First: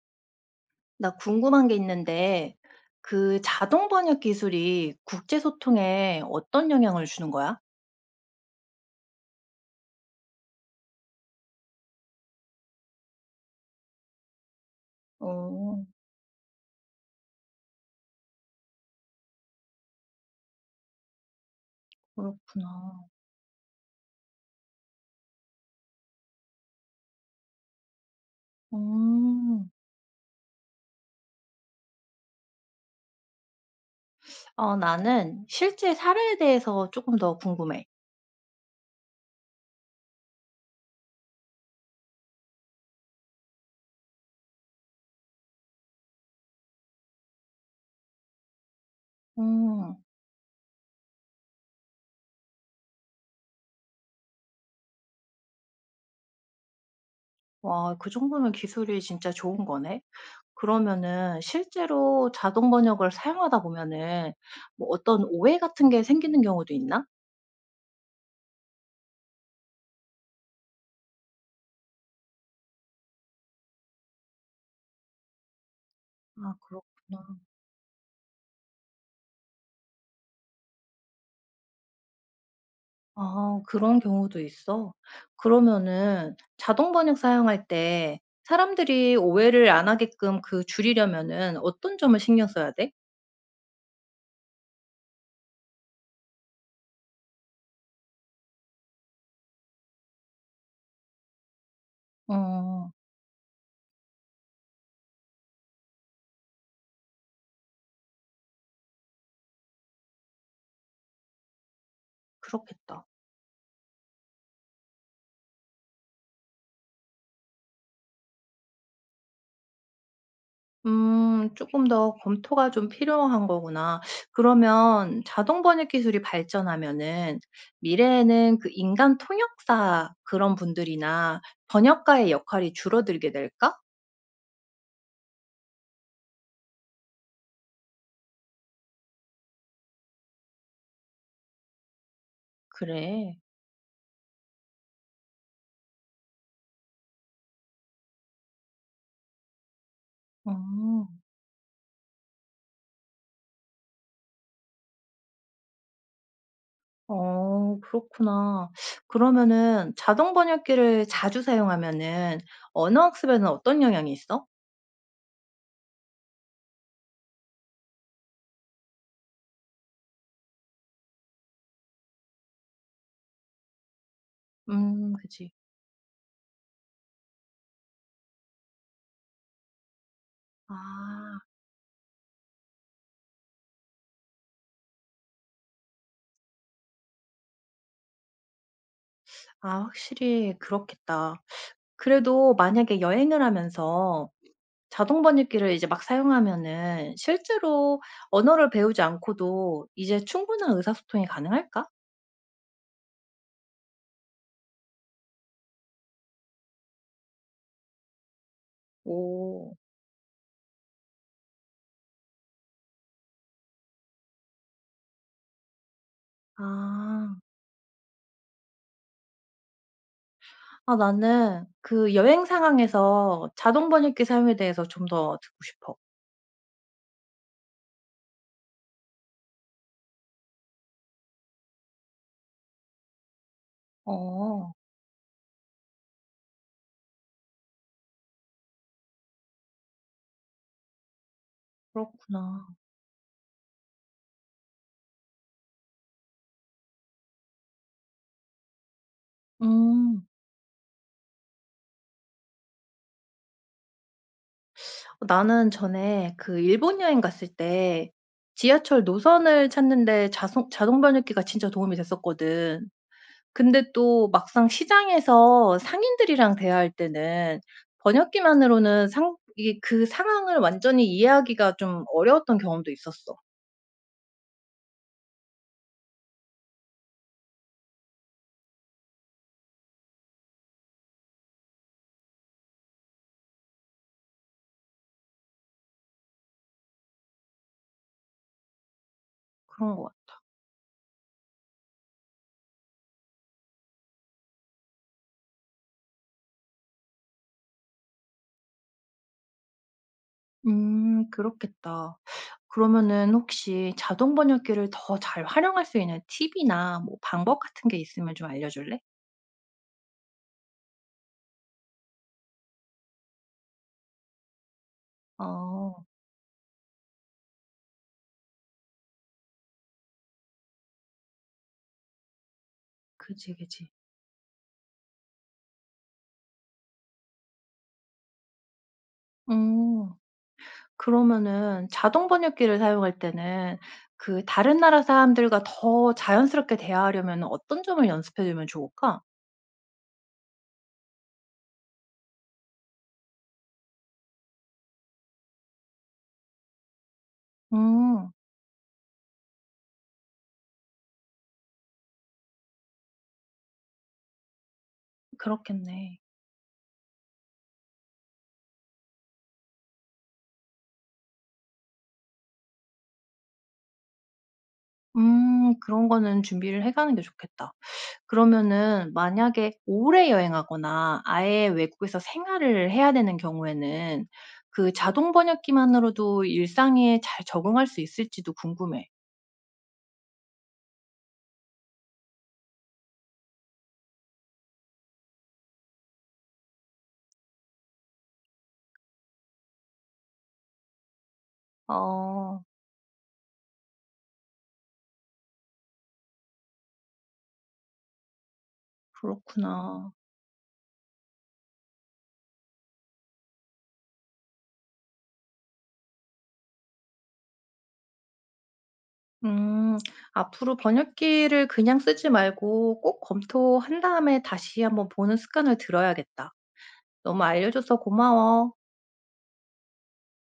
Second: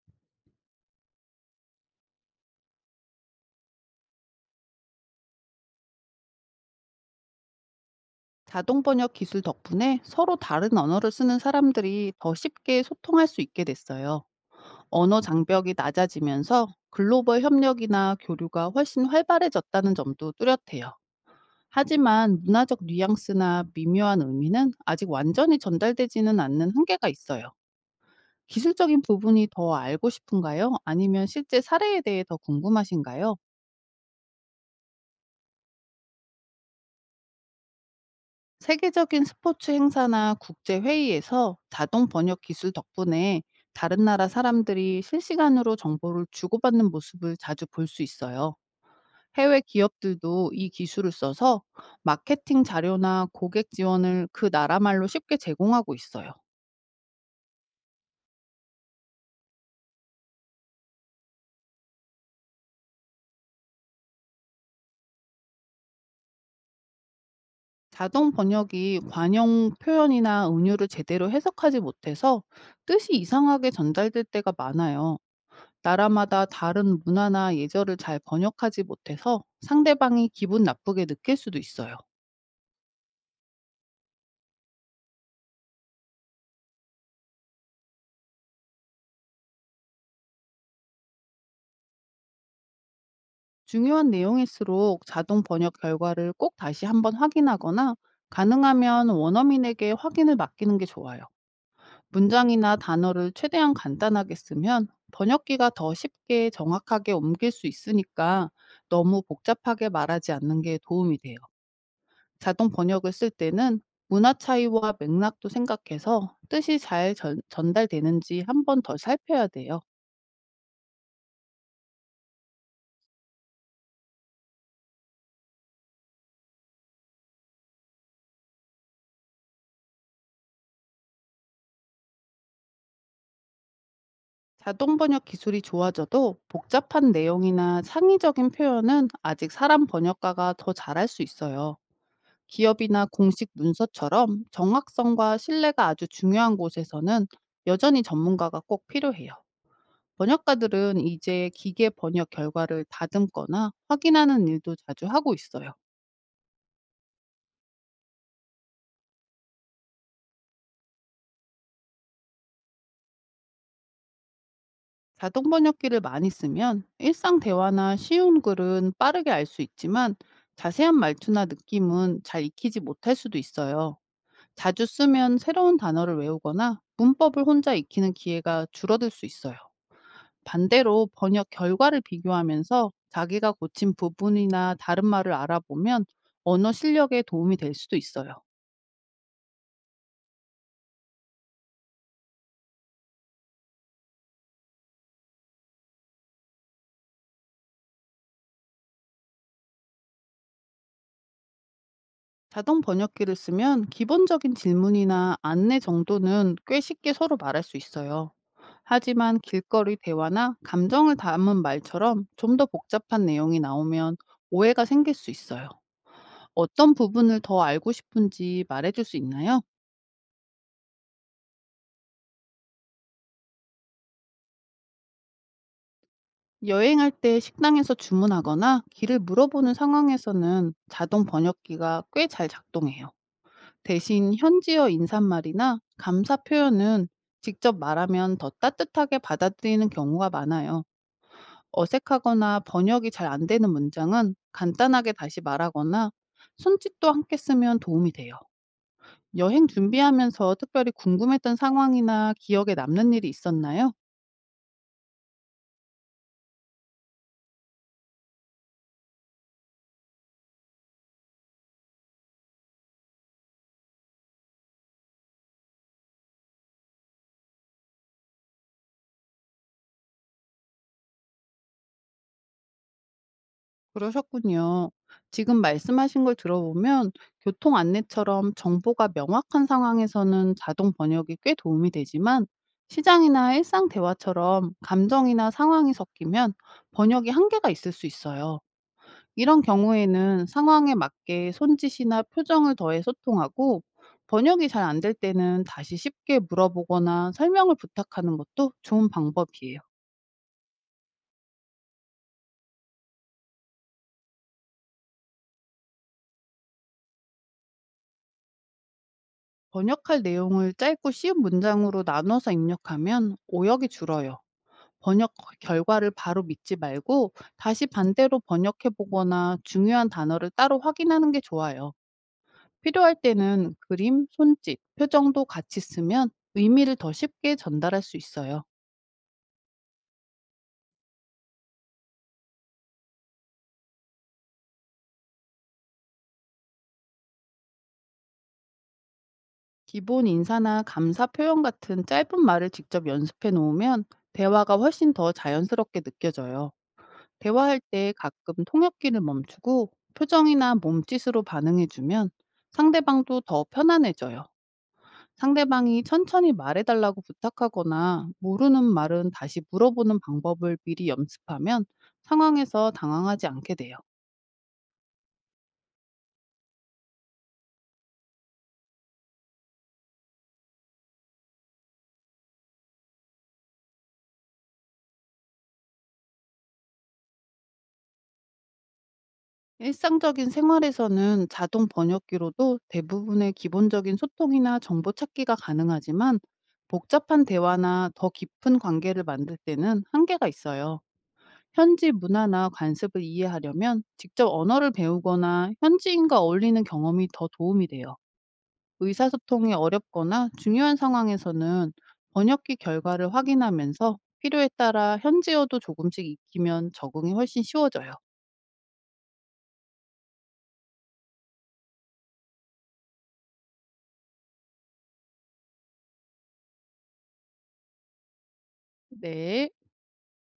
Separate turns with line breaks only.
나 궁금한 게 있는데, 그 자동 번역 기술이 국제 소통에 어떤 영향을 주는 거야?
자동 번역 기술 덕분에 서로 다른 언어를 쓰는 사람들이 더 쉽게 소통할 수 있게 됐어요. 언어 장벽이
어,
낮아지면서 글로벌 협력이나 교류가 훨씬 활발해졌다는 점도 뚜렷해요. 하지만 문화적
그렇구나.
뉘앙스나 미묘한 의미는 아직 완전히 전달되지는 않는 한계가 있어요. 기술적인 부분이
음,
더 알고 싶은가요? 아니면 실제 사례에 대해 더 궁금하신가요?
나는 실제 사례에 대해서 조금 더 궁금해.
세계적인 스포츠 행사나 국제 회의에서 자동 번역 기술 덕분에 다른 나라 사람들이 실시간으로 정보를 주고받는 모습을 자주 볼 수 있어요. 해외
음,
기업들도 이 기술을 써서 마케팅 자료나 고객 지원을 그 나라 말로 쉽게 제공하고 있어요.
와, 그 정도면 기술이 진짜 좋은 거네. 그러면은 실제로 자동 번역을 사용하다 보면은 뭐 어떤 오해 같은 게 생기는 경우도 있나?
자동 번역이 관용 표현이나 은유를 제대로 해석하지 못해서 뜻이 이상하게 전달될 때가 많아요. 나라마다
아,
다른
그렇구나.
문화나 예절을 잘 번역하지 못해서 상대방이 기분 나쁘게 느낄 수도 있어요.
아, 그런 경우도 있어? 그러면은 자동 번역 사용할 때 사람들이 오해를 안 하게끔 그 줄이려면은 어떤 점을 신경 써야 돼?
중요한 내용일수록 자동 번역 결과를 꼭 다시 한번 확인하거나 가능하면 원어민에게 확인을 맡기는 게 좋아요. 문장이나
어,
단어를 최대한 간단하게 쓰면 번역기가 더 쉽게 정확하게 옮길 수 있으니까 너무 복잡하게 말하지 않는 게 도움이 돼요. 자동
그렇겠다.
번역을 쓸 때는 문화 차이와 맥락도 생각해서 뜻이 잘 전달되는지 한 번 더 살펴야 돼요.
음, 조금 더 검토가 좀 필요한 거구나. 그러면 자동 번역 기술이 발전하면은 미래에는 그 인간 통역사, 그런 분들이나 번역가의 역할이 줄어들게 될까?
자동 번역 기술이 좋아져도 복잡한 내용이나 창의적인 표현은 아직 사람 번역가가 더 잘할 수 있어요. 기업이나
그래.
공식 문서처럼 정확성과 신뢰가 아주 중요한 곳에서는 여전히 전문가가 꼭 필요해요.
어.
번역가들은 이제 기계 번역 결과를 다듬거나 확인하는 일도 자주 하고 있어요.
어, 그렇구나. 그러면은 자동 번역기를 자주 사용하면은 언어 학습에는 어떤 영향이 있어?
자동 번역기를 많이 쓰면 일상 대화나 쉬운 글은 빠르게 알 수 있지만 자세한 말투나 느낌은 잘 익히지 못할 수도 있어요. 자주
음,
쓰면
그치.
새로운 단어를 외우거나 문법을 혼자 익히는 기회가 줄어들 수 있어요. 반대로
아.
번역 결과를 비교하면서 자기가 고친 부분이나 다른 말을 알아보면 언어 실력에 도움이 될 수도 있어요.
아, 확실히 그렇겠다. 그래도 만약에 여행을 하면서 자동 번역기를 이제 막 사용하면은 실제로 언어를 배우지 않고도 이제 충분한 의사소통이 가능할까?
자동 번역기를 쓰면 기본적인 질문이나 안내 정도는 꽤 쉽게 서로 말할 수 있어요. 하지만
오.
길거리 대화나 감정을 담은 말처럼 좀 더 복잡한 내용이 나오면 오해가 생길 수 있어요. 어떤
아.
부분을 더 알고 싶은지 말해줄 수 있나요?
아, 나는 그 여행 상황에서 자동 번역기 사용에 대해서 좀 더 듣고 싶어.
여행할 때 식당에서 주문하거나 길을 물어보는 상황에서는 자동 번역기가 꽤 잘 작동해요. 대신
어.
현지어 인사말이나 감사 표현은 직접 말하면 더 따뜻하게 받아들이는 경우가 많아요. 어색하거나
그렇구나.
번역이 잘 안 되는 문장은 간단하게 다시 말하거나 손짓도 함께 쓰면 도움이 돼요. 여행
음.
준비하면서 특별히 궁금했던 상황이나 기억에 남는 일이 있었나요?
어, 나는 전에 그 일본 여행 갔을 때 지하철 노선을 찾는 데 자송 자동 번역기가 진짜 도움이 됐었거든. 근데 또 막상 시장에서 상인들이랑 대화할 때는 번역기만으로는 상 이게 그 상황을 완전히 이해하기가 좀 어려웠던 경험도 있었어.
그러셨군요. 지금 말씀하신 걸 들어보면 교통 안내처럼 정보가 명확한 상황에서는 자동 번역이 꽤 도움이 되지만 시장이나 일상 대화처럼 감정이나 상황이 섞이면 번역이 한계가 있을 수 있어요. 이런
그런 것 같아.
경우에는 상황에 맞게 손짓이나 표정을 더해 소통하고 번역이 잘 안될 때는 다시 쉽게 물어보거나 설명을 부탁하는 것도 좋은 방법이에요.
음, 그렇겠다. 그러면은 혹시 자동 번역기를 더 잘 활용할 수 있는 팁이나 뭐 방법 같은 게 있으면 좀 알려줄래?
번역할 내용을 짧고 쉬운 문장으로 나눠서 입력하면 오역이 줄어요. 번역
어.
결과를 바로 믿지 말고 다시 반대로 번역해 보거나 중요한 단어를 따로 확인하는 게 좋아요. 필요할
그지,
때는
그지.
그림, 손짓, 표정도 같이 쓰면 의미를 더 쉽게 전달할 수 있어요.
음. 그러면은 자동 번역기를 사용할 때는 그 다른 나라 사람들과 더 자연스럽게 대화하려면 어떤 점을 연습해 두면 좋을까?
기본 인사나 감사 표현 같은 짧은 말을 직접 연습해 놓으면 대화가 훨씬 더 자연스럽게 느껴져요. 대화할 때
음.
가끔 통역기를 멈추고 표정이나 몸짓으로 반응해주면 상대방도 더 편안해져요. 상대방이
그렇겠네.
천천히 말해달라고 부탁하거나 모르는 말은 다시 물어보는 방법을 미리 연습하면 상황에서 당황하지 않게 돼요.
음. 그런 거는 준비를 해 가는 게 좋겠다. 그러면은 만약에 오래 여행하거나 아예 외국에서 생활을 해야 되는 경우에는 그 자동 번역기만으로도 일상에 잘 적응할 수 있을지도 궁금해.
일상적인 생활에서는 자동 번역기로도 대부분의 기본적인 소통이나 정보 찾기가 가능하지만 복잡한 대화나 더 깊은 관계를 만들 때는 한계가 있어요. 현지
아.
문화나 관습을 이해하려면 직접 언어를 배우거나 현지인과 어울리는 경험이 더 도움이 돼요. 의사소통이
그렇구나.
어렵거나 중요한 상황에서는 번역기 결과를 확인하면서 필요에 따라 현지어도 조금씩 익히면 적응이 훨씬 쉬워져요.
음. 앞으로 번역기를 그냥 쓰지 말고 꼭 검토한 다음에 다시 한번 보는 습관을 들어야겠다. 너무 알려줘서 고마워.
네.